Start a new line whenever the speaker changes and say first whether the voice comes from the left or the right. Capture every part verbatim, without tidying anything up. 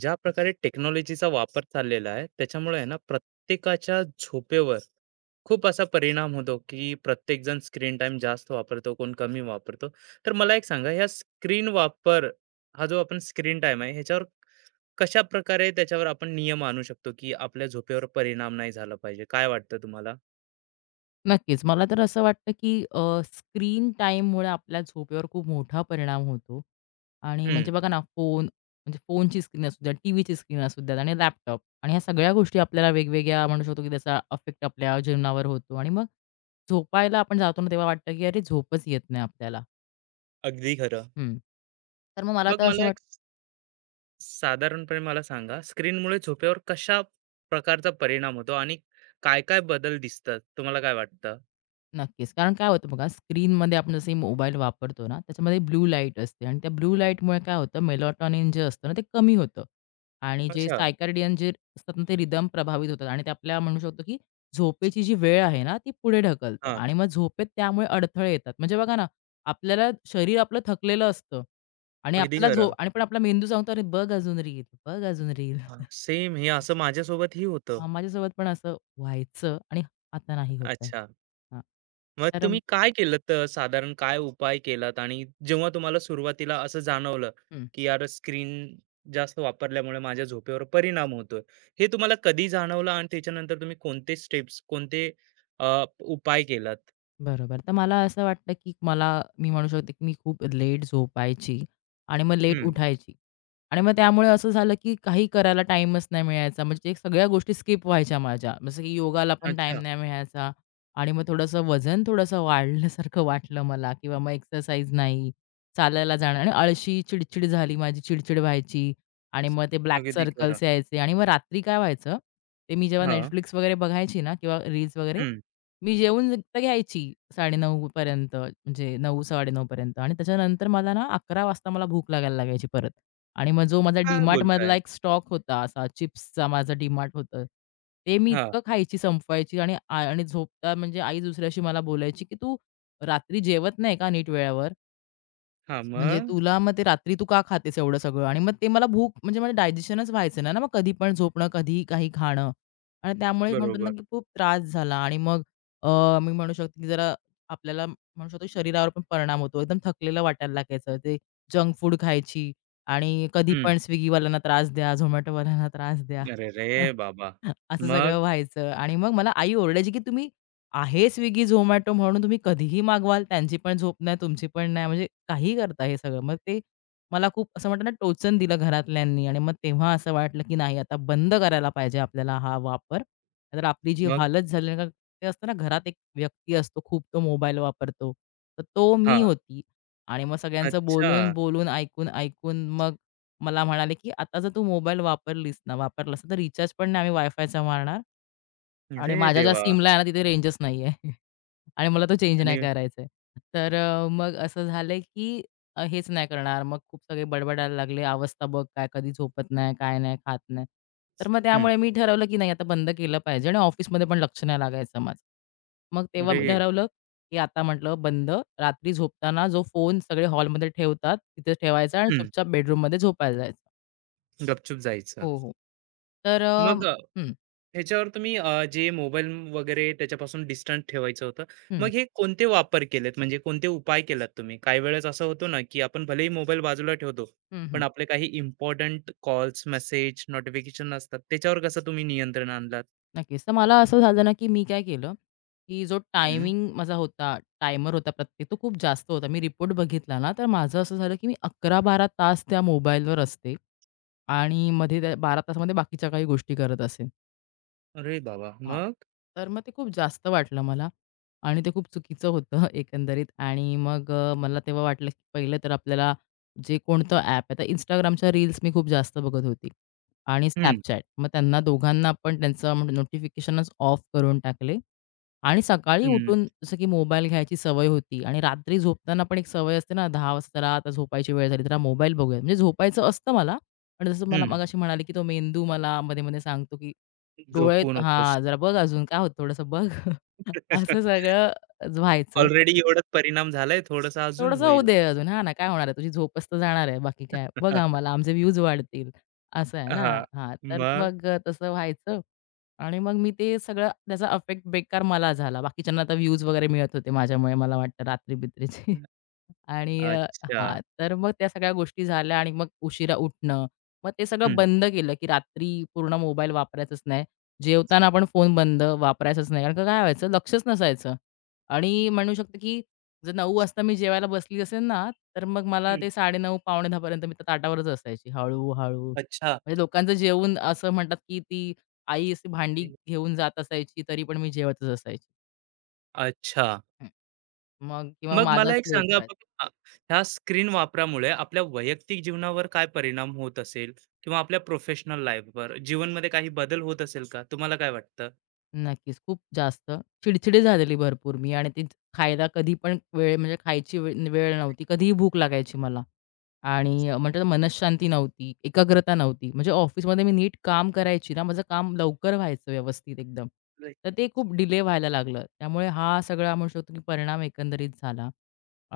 right: ज्या प्रकारे टेक्नॉलॉजीचा वापर चाललेला आहे त्याच्यामुळे आहे ना प्रत्येकाच्या झोपेवर खूप असा परिणाम होतो की प्रत्येक जण स्क्रीन टाइम जास्त वापरतो कोण कमी वापरतो. तर मला एक सांगा, ह्या स्क्रीन वापर हा जो आपण स्क्रीन टाइम आहे ह्याच्यावर कशा प्रकारे त्याच्यावर आपण नियम आणू शकतो की आपल्या झोपेवर परिणाम नाही झाला पाहिजे? काय वाटतं तुम्हाला?
left: नक्कीच. मला तर असं वाटतं, की अ, स्क्रीन टाईममुळे आपल्या झोपेवर खूप मोठा परिणाम होतो आणि
right: हम्म.
left: म्हणजे बघा ना, फोन म्हणजे फोनची स्क्रीन असू द्या, टीव्हीची स्क्रीन असू द्या आणि लॅपटॉप आणि ह्या सगळ्या गोष्टी आपल्याला वेगवेगळ्या म्हणू शकतो, की त्याचा इफेक्ट आपल्या जीवनावर होतो आणि मग झोपायला आपण जातो ना, तेव्हा वाटतं, की अरे झोपच येत नाही आपल्याला.
right: अगदी खरं.
left: हं. तर मग मला
right: मग
left: तर असं
right: मला एक स- साधारणपणे मला सांगा, स्क्रीनमुळे झोपेवर कशा प्रकारचा परिणाम होतो आणि काय काय बदल दिसतात तुम्हाला? काय वाटतं?
left: नक्कीच. कारण काय होतं बघा, स्क्रीनमध्ये आपण जसे मोबाईल वापरतो ना, त्याच्यामध्ये ब्लू लाईट असते आणि त्या ब्लू लाईटमुळे काय होतं, मेलाटॉनिन जे असतं ना, ते कमी होतं आणि जे
right: अच्छा.
left: सायकार्डियन जे असतात ना, ते रिदम प्रभावित होतात आणि ते आपल्या म्हणू शकतो, की झोपेची जी वेळ आहे ना, ती पुढे ढकलतं
right: हां,
left: आणि मग झोपेत त्यामुळे अडथळे येतात. म्हणजे बघा ना, आपल्याला शरीर आपलं थकलेलं असतं आणि
right: अगदी
left: आपल्याला झोप
right: खरं.
left: आणि पण आपला मेंदू सांगतो, "अरे, बघ अजून रील, बघ अजून रील."
right: हां, सेम हे असं माझ्यासोबतही होतं.
left: हां, माझ्यासोबत पण असं व्हायचं आणि आता नाही होत आहे.
right: अच्छा.
left: हां,
right: मग
left: तर
right: तुम्ही काय केलत? अ, साधारण काय उपाय केलात? आणि जेव्हा तुम्हाला सुरुवातीला असं जाणवलं,
left: हं.
right: की यार स्क्रीन जास्त वापरल्यामुळे माझ्या झोपेवर परिणाम होतोय, हे तुम्हाला कधी जाणवलं? आणि त्याच्यानंतर तुम्ही कोणते स्टेप्स, कोणते अ, उपाय केलात?
left: बरोबर. तर मला असं वाटतं, की मला मी म्हणू शकते, की मी खूप लेट झोपायची आणि मग लेट
right: हं.
left: उठायची आणि मग त्यामुळे असं झालं, की काही करायला टाईमच नाही मिळायचा. म्हणजे एक सगळ्या गोष्टी स्किप व्हायच्या माझ्या. जसं की योगाला पण टाईम
right: अच्छा.
left: नाही मिळायचा आणि मग थोडंसं वजन थोडंसं वाढल्यासारखं वाटलं मला किंवा मग एक्सरसाइज नाही, चालायला जाणं आणि आळशी, चिडचिड झाली माझी, चिडचिड व्हायची आणि मग ते ब्लॅक
right: अगदी खरं.
left: सर्कल्स यायचे आणि मग रात्री काय व्हायचं, ते मी जेव्हा
right: हां.
left: Netflix वगैरे बघायची ना किंवा रील्स वगैरे
right: हं.
left: मी जेवून फक्त घ्यायची साडे नऊ पर्यंत, म्हणजे नऊ-साडे नऊ पर्यंत आणि त्याच्यानंतर मला ना अकरा वाजता मला भूक लागायला लागायची परत. आणि मग जो माझा
right: काय
left: DMartमधला
right: बोलताय?
left: एक स्टॉक होता असा चिप्सचा माझं DMart होतं. ते मी
right: हां.
left: इतकं खायची, संपवायची आणि आ आणि झोपता म्हणजे आई दुसऱ्या मला बोलायची, "की तू रात्री जेवत नाही का नीट वेळेवर?"
right: हां.
left: म्हणजे
right: मग?
left: तुला मग ते रात्री तू का खातेस एवढं सगळं? आणि मग ते मला भूक म्हणजे मला डायजेशनच व्हायचं नाही ना, मग कधी पण झोपणं, कधी काही खाणं आणि त्यामुळे म्हणतो ना,
right: बरोबर.
left: की खूप त्रास झाला आणि मग अ, मी म्हणू शकते, की जरा आपल्याला म्हणू शकतो शरीरावर पण परिणाम होतो. एकदम थकलेलं वाटायला लागायचं. ते जंक फूड खायची आणि कधी पण
right: हं.
left: Swiggyवाल्यांना त्रास द्या, Zomatoवाल्यांना त्रास द्या.
right: अरेरे बाबा!
left: असं सगळं
right: मग?
left: व्हायचं आणि मग मला आई ओरडायची, की "तुम्ही आहे Swiggy, Zomato म्हणून तुम्ही कधीही मागवाल. त्यांची पण झोप नाही, तुमची पण नाही. म्हणजे काहीही करता हे सगळं." मग ते मला खूप असं म्हणतात ना, टोचन दिलं घरातल्यांनी आणि मग तेव्हा असं वाटलं, की नाही आता बंद करायला पाहिजे आपल्याला हा वापर. तर आपली जी
right: मग?
left: हालत झाली ना, ते असतं ना घरात एक व्यक्ती असतो खूप तो मोबाईल वापरतो. तर तो मी
right: हां,
left: होती आणि मग सगळ्यांचं
right: अच्छा.
left: बोलून, बोलून, ऐकून, ऐकून मग मला म्हणाले, की "आता जर तू मोबाईल वापरलीस ना वापरलास ना, तर रिचार्ज पण नाही आम्ही वायफायचा मारणार आणि
right: अरे
left: माझ्या ज्या
right: देवा!
left: सिमला आहे ना तिथे रेंजच नाही आहे आणि मला तो चेंज नाही
right: आणि
left: करायचा आहे." तर अ, मग असं झालंय, की अ, हेच नाही करणार. मग खूप सगळे बडबडायला लागले, "अवस्था बघ काय कधी झोपत नाही, काय नाही, खात नाही." तर मग
right: हं,
left: त्यामुळे मी ठरवलं, की नाही आता बंद केलं पाहिजे आणि ऑफिसमध्ये पण लक्ष नाही लागायचं माझं. मग तेव्हा
right: अरे
left: मी ठरवलं, की आता म्हटलं बंद. रात्री झोपताना जो फोन सगळे हॉलमध्ये ठेवतात तिथे ठेवायचा आणि
right: हं,
left: चुपचाप बेडरूममध्ये झोपायला जायचं.
right: गपचूप जायचं.
left: हो, हो. तर अ,
right: मग अ,
left: हं,
right: ह्याच्यावर तुम्ही अ, जे मोबाईल वगैरे त्याच्यापासून डिस्टन्स ठेवायचं होतं. मग
left: हं,
right: हे कोणते वापर केलेत? म्हणजे कोणते उपाय केलात तुम्ही? काही वेळेस असं होतो ना, की आपण भलेही मोबाईल बाजूला ठेवतो,
left: हं,
right: पण
left: हं.
right: आपले काही इम्पोर्टंट कॉल्स, मेसेज, नोटिफिकेशन असतात. त्याच्यावर कसं तुम्ही नियंत्रण आणलात?
left: नक्कीच. तर मला असं झालं ना, की मी काय केलं, की जो
right: हं.
left: टायमिंग माझा होता, टायमर होता प्रत्येक, तो खूप जास्त होता. मी रिपोर्ट बघितला ना, तर माझं असं झालं, की मी अकरा बारा तास त्या मोबाईलवर असते आणि मध्ये त्या बारा तासामध्ये बाकीच्या काही गोष्टी करत असेन.
right: अरे बाबा!
left: हां.
right: मग?
left: तर मग ते खूप जास्त वाटलं मला आणि ते खूप चुकीचं होतं एकंदरीत आणि मग अ, मला तेव्हा वाटलं की पहिलं तर आपल्याला जे कोणतं ॲप आहे, तर Instagramच्या रील्स मी खूप जास्त बघत होती आणि
right: हं,
left: Snapchat. मग त्यांना दोघांना पण त्यांचं नोटिफिकेशनच ऑफ करून टाकले आणि सकाळी
right: हं,
left: उठून जसं की मोबाईल घ्यायची सवय होती आणि रात्री झोपताना पण एक सवय असते ना दहा वाजता त्याला आता झोपायची वेळ झाली, तर मोबाईल बघूया. म्हणजे झोपायचं असतं मला, पण जसं मला
right: हं.
left: मगाशी म्हणाले की तो मेंदू मला मध्ये-मध्ये सांगतो की डोळे
right: झोपू नकोस.
left: हां, जरा बघ अजून काय होतं थोडंसं बघ. असं सगळं ज- व्हायचं.
right: ऑलरेडी एवढाच परिणाम झालाय, थोडासा अजून
left: थोडंसं होऊ
right: होईल.
left: दे अजून, हां ना, काय होणार आहे तुझी झोपच तर जाणार आहे, बाकी काय. बघ आम्हाला आमचे व्ह्यूज वाढतील, असं आहे ना.
right: हां.
left: हां, तर
right: मग?
left: मग अ, तसं व्हायचं आणि मग मी ते सगळं त्याचा अफेक्ट बेकार मला झाला. बाकीच्यांना आता व्ह्यूज वगैरे मिळत होते माझ्यामुळे मला वाटतं रात्री-बित्रीचे. आणि अ,
right: अच्छा.
left: हां, तर मग त्या सगळ्या गोष्टी झाल्या आणि मग उशिरा उठणं. मग ते सगळं
right: हं.
left: बंद केलं, की रात्री पूर्ण मोबाईल वापरायचाच नाही. जेवताना पण फोन बंद, वापरायचाच नाही. कारण का काय व्हायचं, लक्षच नसायचं आणि म्हणू शकतो, की जर नऊ वाजता मी जेवायला बसली असेल ना, तर मग मला
right: हं.
left: ते साडे नऊ पावणे दहा मी त्या ताटावरच असायची हळू
right: अच्छा.
left: म्हणजे लोकांचं जेवून असं म्हणतात, की ती आई अशी भांडी घेऊन जात असायची, तरी पण मी जेवतच असायची.
right: अच्छा.
left: हं. मग किंवा
right: मग मला
left: मलाच
right: एक
left: लेट
right: सांगा बघा, ह्या स्क्रीन वापरामुळे आपल्या वैयक्तिक जीवनावर काय परिणाम होत असेल किंवा आपल्या प्रोफेशनल लाईफवर, जीवनमध्ये काही बदल होत असेल का? तुम्हाला काय वाटतं?
left: नक्कीच. खूप जास्त चिडचिडी झालेली भरपूर मी आणि ती खायला कधी पण वेळ म्हणजे खायची वेळ वेळ नव्हती. कधीही भूक लागायची मला आणि अ, म्हणतात ना मनःशांती नव्हती, एकाग्रता नव्हती. म्हणजे ऑफिसमध्ये मी नीट काम करायची ना, माझं काम लवकर व्हायचं व्यवस्थित एकदम. तर ते खूप डिले व्हायला लागलं. त्यामुळे हा सगळा म्हणू शकतो की परिणाम एकंदरीत झाला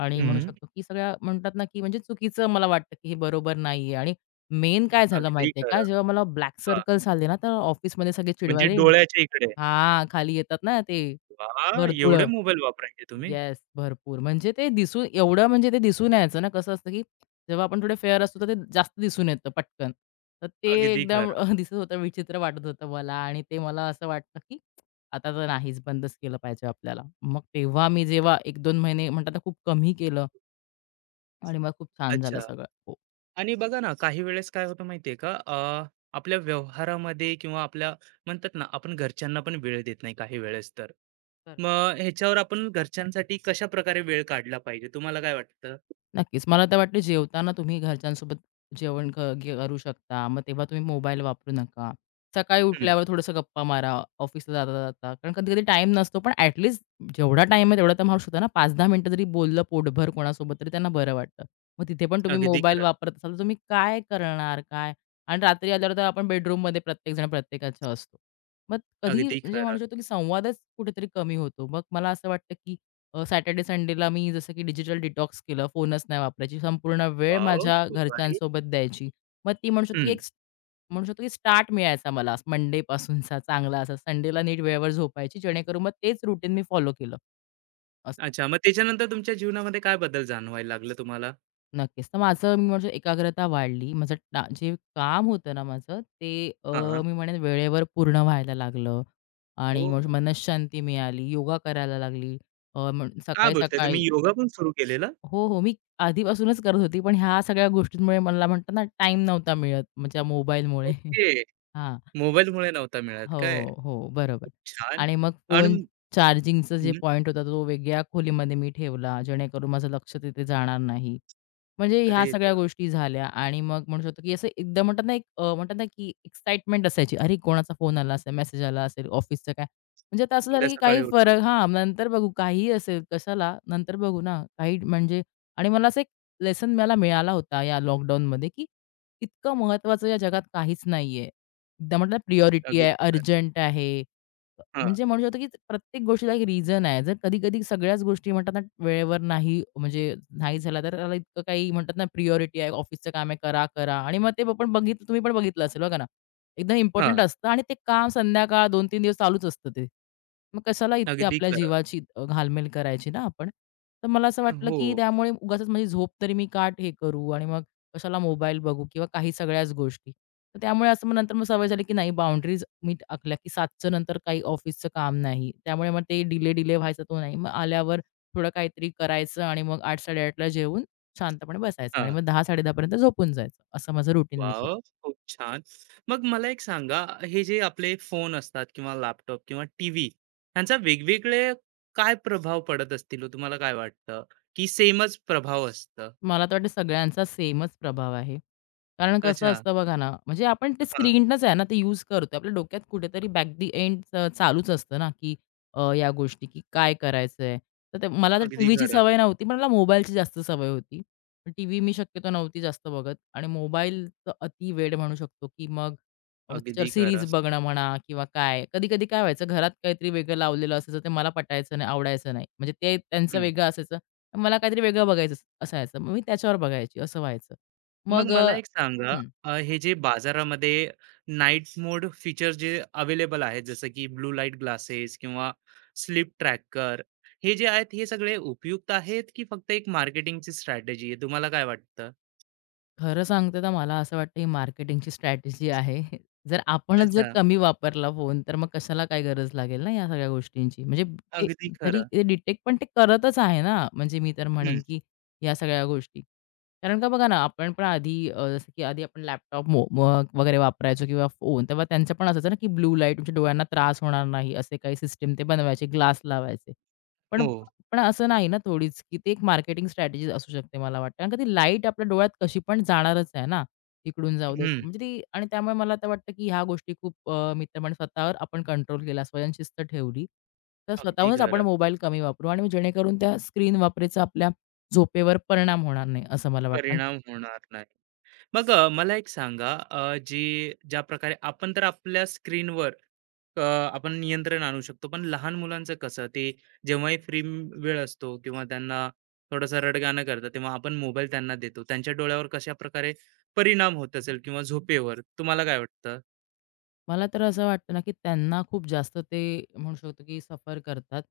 left: आणि म्हणू
right: हं.
left: शकतो की सगळ्या म्हणतात ना की म्हणजे चुकीचं मला वाटतं की हे बरोबर नाहीये आणि मेन काय झालं
right: अगदी
left: माहिती का,
right: खरं.
left: जेव्हा मला ब्लॅक
right: हां.
left: सर्कल्स आले ना, तर ऑफिसमध्ये सगळे
right: म्हणजे
left: चिडवायला
right: डोळ्याच्या इकडे.
left: हां, खाली येतात ना ते
right: वाह!
left: भरतुळं.
right: एवढे मोबाईल वापरायचे तुम्ही?
left: येस, भरपूर. म्हणजे ते दिसून एवढं म्हणजे ते दिसून यायचं ना, कसं असतं, की जेव्हा आपण थोडे फेअर असतो, तर ते जास्त दिसून येतं पटकन. तर ते
right: अगदी
left: एकदम
right: खरं.
left: अ, दिसत होतं, विचित्र वाटत होतं मला आणि ते मला असं वाटलं, की आता तर नाहीच, बंदच केलं पाहिजे आपल्याला. मग तेव्हा मी जेव्हा एक दोन महिने म्हणतात ना, खूप कमी केलं आणि मग खूप छान झालं
right: अच्छा.
left: सगळं.
right: आणि बघा ना, काही वेळेस काय होतं माहिती का? अ, आपल्या व्यवहारामध्ये किंवा आपल्या म्हणतात ना, आपण घरच्यांना पण वेळ देत नाही काही वेळेस तर.
left: हो.
right: मग ह्याच्यावर आपण घरच्यांसाठी कशाप्रकारे वेळ काढला पाहिजे, तुम्हाला काय वाटतं?
left: नक्कीच. मला तर वाटतं जेवताना तुम्ही घरच्यांसोबत जेवण क गे करू शकता. मग तेव्हा तुम्ही मोबाईल वापरू नका. सकाळी
right: हं,
left: उठल्यावर थोडंसं गप्पा मारा ऑफिसला जाता-जाता. कारण कधी-कधी टाइम नसतो, पण ॲट लीस्ट जेवढा टाईम आहे तेवढा तर माणूस होता ना पाच दहा मिनिटं जरी बोललं पोटभर कोणासोबत तरी त्यांना बरं वाटतं. मग तिथे पण तुम्ही
right: अगदी
left: मोबाईल
right: खरं,
left: वापरत असाल तर तुम्ही काय करणार काय? आणि रात्री आल्यावर तर आपण बेडरूममध्ये प्रत्येकजण प्रत्येकाच्या असतो. मग कधी
right: अगदी
left: म्हणजे म्हणू
right: खरं.
left: शकतो की संवादच कुठेतरी कमी होतो. मग मला असं वाटतं की अ, सॅटर्डे संडेला मी जसं की डिजिटल डिटॉक्स केलं, फोनच नाही वापरायची. संपूर्ण वेळ
right: वॉव!
left: माझ्या
right: खूप भारी.
left: घरच्यांसोबत द्यायची. मग ती म्हणू शकतो की
right: हं,
left: एक स- म्हणू शकतो की स्टार्ट मिळायचा मला मंडेपासूनचा चांगला असा. संडेला नीट वेळेवर झोपायची जेणेकरून मग तेच रुटीन मी फॉलो केलं. असं.
right: अच्छा. मग त्याच्यानंतर तुमच्या जीवनामध्ये काय बदल जाणवायला लागलं तुम्हाला?
left: नक्कीच. तर माझं मी म्हणू एकाग्रता वाढली. माझं टा जे काम होतं ना माझं ते अ,
right: हां.
left: मी म्हणेन वेळेवर पूर्ण व्हायला लागलं आणि
right: ओह!
left: म्हणू शकतो मिळाली, योगा करायला लागली. अ, म्हण
right: काय बोलताय
left: सकाळी-सकाळी
right: तुम्ही, योगा पण सुरू केलेला?
left: हो, हो. मी आधीपासूनच करत होती, पण ह्या सगळ्या गोष्टींमुळे मला म्हणतात ना, टाईम नव्हता मिळत, म्हणजे मोबाईलमुळे.
right: ओके.
left: हां.
right: मोबाईलमुळे नव्हता मिळत काय?
left: हो, हो. बरोबर
right: खूप छान.
left: आणि मग फोन
right: आणि
left: चार्जिंगचा जे
right: हं,
left: पॉइंट होता तो वेगळ्या खोलीमध्ये मी ठेवला, जेणेकरून माझं लक्ष तिथे जाणार नाही. म्हणजे ह्या
right: अरे
left: सगळ्या गोष्टी झाल्या आणि मग म्हणू शकतो, की असं एकदम म्हणतात ना, एक अ, म्हणतात ना, की एक्साइटमेंट असायची. अरे, कोणाचा फोन आला असेल, मेसेज आला असेल, ऑफिसचं काय? म्हणजे आता असं झालं,
right: उद्या
left: की
right: सकाळी
left: काही
right: उठू.
left: फरक हां, नंतर बघू काहीही असेल, कशाला? नंतर बघू ना. काही म्हणजे आणि मला असं एक लेसन मला मिळाला होता या लॉकडाऊनमध्ये, की इतकं महत्त्वाचं या जगात काहीच नाहीये. एकदम म्हटलं प्रिऑरिटी
right: अगदी
left: आहे,
right: खरं.
left: अर्जंट आहे.
right: हां,
left: म्हणजे म्हणू शकतो की प्रत्येक गोष्टीला एक रिझन आहे. जर कधी-कधी सगळ्याच गोष्टी म्हणतात ना, वेळेवर नाही म्हणजे नाही झाला, तर त्याला इतकं काही म्हणतात ना, प्रिऑरिटी आहे, ऑफिसचं काम आहे, करा, करा. आणि मग ते पण बघितलं तुम्ही पण बघितलं असेल बघा ना, एकदम इम्पोर्टंट
right: हां.
left: असतं आणि ते काम संध्याकाळ दोन तीन दिवस चालूच असतं ते. मग कशाला इतकी
right: अगदी
left: आपल्या
right: खरं.
left: जीवाची अ, घालमेल करायची ना आपण. तर मला असं वाटलं
right: हो.
left: की त्यामुळे उगाचच माझी झोप तरी मी का हे करू आणि मग कशाला मोबाईल बघू किंवा काही सगळ्याच गोष्टी. तर त्यामुळे असं मग नंतर मग सवय झाली, की नाही बाउंडरीज मी आखल्या, की 7च्या नंतर काही ऑफिसचं काम नाही. त्यामुळे मग ते डिले, डिले व्हायचा तो नाही. मग आल्यावर थोडं काहीतरी करायचं आणि मग आठ-8:30ला जेवून शांतपणे बसायचं आणि
right: हां.
left: मग दहा-10:30पर्यंत झोपून जायचं. असं माझं रुटीन मी केलं.
right: वॉव! खूप छान. मग मला एक सांगा, हे जे आपले फोन असतात किंवा लॅपटॉप किंवा टीव्ही ह्यांचा वेगवेगळे काय प्रभाव पडत असतील हो? तुम्हाला काय वाटतं? की सेमच प्रभाव असतं?
left: मला तर वाटतं सगळ्यांचा सेमच प्रभाव आहे. कारण कसं
right: अच्छा.
left: असतं बघा ना, म्हणजे आपण ते
right: हां.
left: स्क्रीनच आहे ना, ते यूज करतोय. आपल्या डोक्यात कुठेतरी बॅक दी एंड अ, चालूच असतं ना, की अ, या गोष्टी, की काय करायचंय. तर ते मला तर
right: अगदी
left: टीव्हीची
right: खरं.
left: सवय नव्हती, पण मला मोबाईलची जास्त सवय होती. टीव्ही मी शक्यतो नव्हती जास्त बघत आणि मोबाईलचं अति वेड म्हणू शकतो, की मग अ, त्याच्यावर
right: अगदी
left: सीरीज
right: खरं.
left: बघणं म्हणा किंवा काय. कधी-कधी काय व्हायचं, घरात काहीतरी वेगळं लावलेलं असायचं, ते मला पटायचं नाही, आवडायचं नाही. म्हणजे ते त्यांचं वेगळं असायचं. मला काहीतरी वेगळं बघायचं अस- असायचं. मग मी त्याच्यावर बघायची असं व्हायचं.
right: मग
left: मग अ,
right: मला एक सांगा,
left: हं.
right: अ, हे जे बाजारामध्ये नाईट मोड फीचर जे अवेलेबल आहेत, जसं की ब्लू लाईट ग्लासेस किंवा स्लीप ट्रॅकर, हे जे आहेत, हे सगळे उपयुक्त आहेत की फक्त एक मार्केटिंगची स्ट्रॅटेजी आहे? तुम्हाला काय वाटतं?
left: खरं सांगते तर मला असं वाटतं ही मार्केटिंगची स्ट्रॅटेजी आहे. जर आपणच जर
right: अच्छा.
left: कमी वापरला फोन तर मग कशाला काय गरज लागेल ना या सगळ्या गोष्टींची. म्हणजे ते
right: अगदी
left: जरी
right: खरं.
left: ते डिटेक्ट पण ते करतच आहे ना, म्हणजे मी तर म्हणेन,
right: हम्म,
left: की या सगळ्या गोष्टी. कारण का बघा ना, आपण पण आधी अ, जसं की आधी आपण लॅपटॉप वगैरे वापरायचो किंवा फोन तेव्हा त्यांचं पण असायचं ना, की ब्लू लाईट तुमच्या डोळ्यांना त्रास होणार नाही असे काही सिस्टम ते बनवायचे, ग्लास लावायचे. पण
right: हो.
left: पण असं नाही ना थोडीच, की ते एक मार्केटिंग स्ट्रॅटेजी असू शकते मला वाटतं. कारण का ती लाईट आपल्या डोळ्यात कशी पण जाणारच आहे ना, इकडून जाऊ देत.
right: हम्म,
left: म्हणजे ती आणि त्यामुळे मला तर वाटतं, की ह्या गोष्टी खूप अ, मी तर म्हणेन स्वतःवर आपण कंट्रोल केला, स्वयंशिस्त ठेवली. तर
right: अगदी
left: स्वतःहूनच आपण
right: खरं.
left: मोबाईल कमी वापरू आणि जेणेकरून त्या स्क्रीन वापराचा आपल्या झोपेवर परिणाम होणार नाही, असं मला वाटतं.
right: परिणाम होणार नाही. मग अ, मला एक सांगा, अ, जी ज्या प्रकारे आपण तर आपल्या स्क्रीनवर अ, आपण नियंत्रण आणू शकतो, पण लहान मुलांचं कसं? ते जेव्हाही फ्री वेळ असतो किंवा त्यांना थोडंसं रडगाणं करतं, तेव्हा आपण मोबाईल त्यांना देतो. त्यांच्या डोळ्यावर कशा प्रकारे परिणाम होत असेल किंवा झोपेवर? तुम्हाला काय वाटतं?
left: मला तर असं वाटतं ना, की त्यांना खूप जास्त ते म्हणू शकतो, की सफर करतात.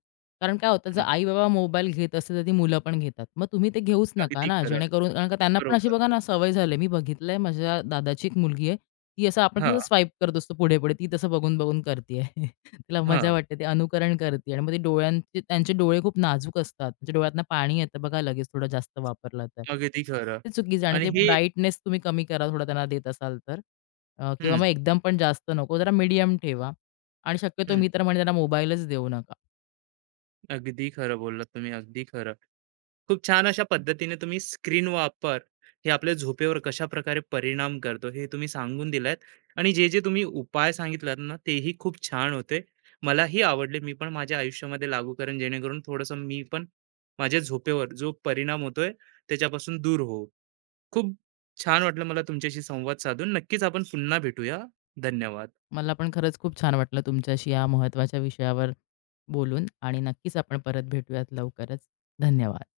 left: कारण काय होतं, जर
right: हम्म,
left: आई-बाबा मोबाईल घेत असतील, तर ती मुलं पण घेतात. मग तुम्ही ते घेऊच नका
right: अगदी
left: ना,
right: खरं.
left: जेणेकरून कारण का त्यांना पण अशी
right: बरोबर.
left: बघा ना, सवय झाली. मी बघितलंय माझ्या दादाची एक मुलगी आहे. ती असं आपण
right: हा.
left: कसं स्वाईप करत असतो पुढे-पुढे, ती तसं बघून-बघून करते तिला
right: हा
left: मजा वाटते, ते अनुकरण करते आणि मग ते डोळ्यांचे त्यांचे डोळे खूप नाजूक असतात. म्हणजे डोळ्यातनं पाणी येतं बघा लगेच थोडं जास्त वापरलं तर.
right: अगदी खरं.
left: ते चुकीचं आणि
right: आणि
left: ते
right: हे
left: ब्राईटनेस तुम्ही कमी करा, थोडा त्यांना देत असाल तर. अ, किंवा मग
right: हम्म.
left: एकदम पण जास्त नको, जरा मीडियम ठेवा आणि शक्यतो
right: हम्म,
left: मी तर म्हणेन त्याला मोबाईलच देऊ नका.
right: अगदी खरं बोललात तुम्ही, अगदी खरं. खूप छान. अशा पद्धतीने तुम्ही स्क्रीन वापर हे आपल्या झोपेवर कशा प्रकारे परिणाम करतो हे तुम्ही सांगून दिलात, आणि जे जे तुम्ही उपाय सांगितलात ना, तेही खूप छान होते. मलाही आवडले. मी पण माझ्या आयुष्यामध्ये लागू करेन, जेणेकरून थोडंसं मी पण माझ्या झोपेवर जो परिणाम होतोय त्याच्यापासून दूर हो. खूप छान वाटलं मला तुमच्याशी संवाद साधून. नक्कीच आपण पुन्हा भेटूया. धन्यवाद.
left: मला पण खरंच खूप छान वाटलं तुमच्याशी या महत्त्वाच्या विषयावर बोलून आणि नक्कीच आपण परत भेटूयात लवकरच. धन्यवाद.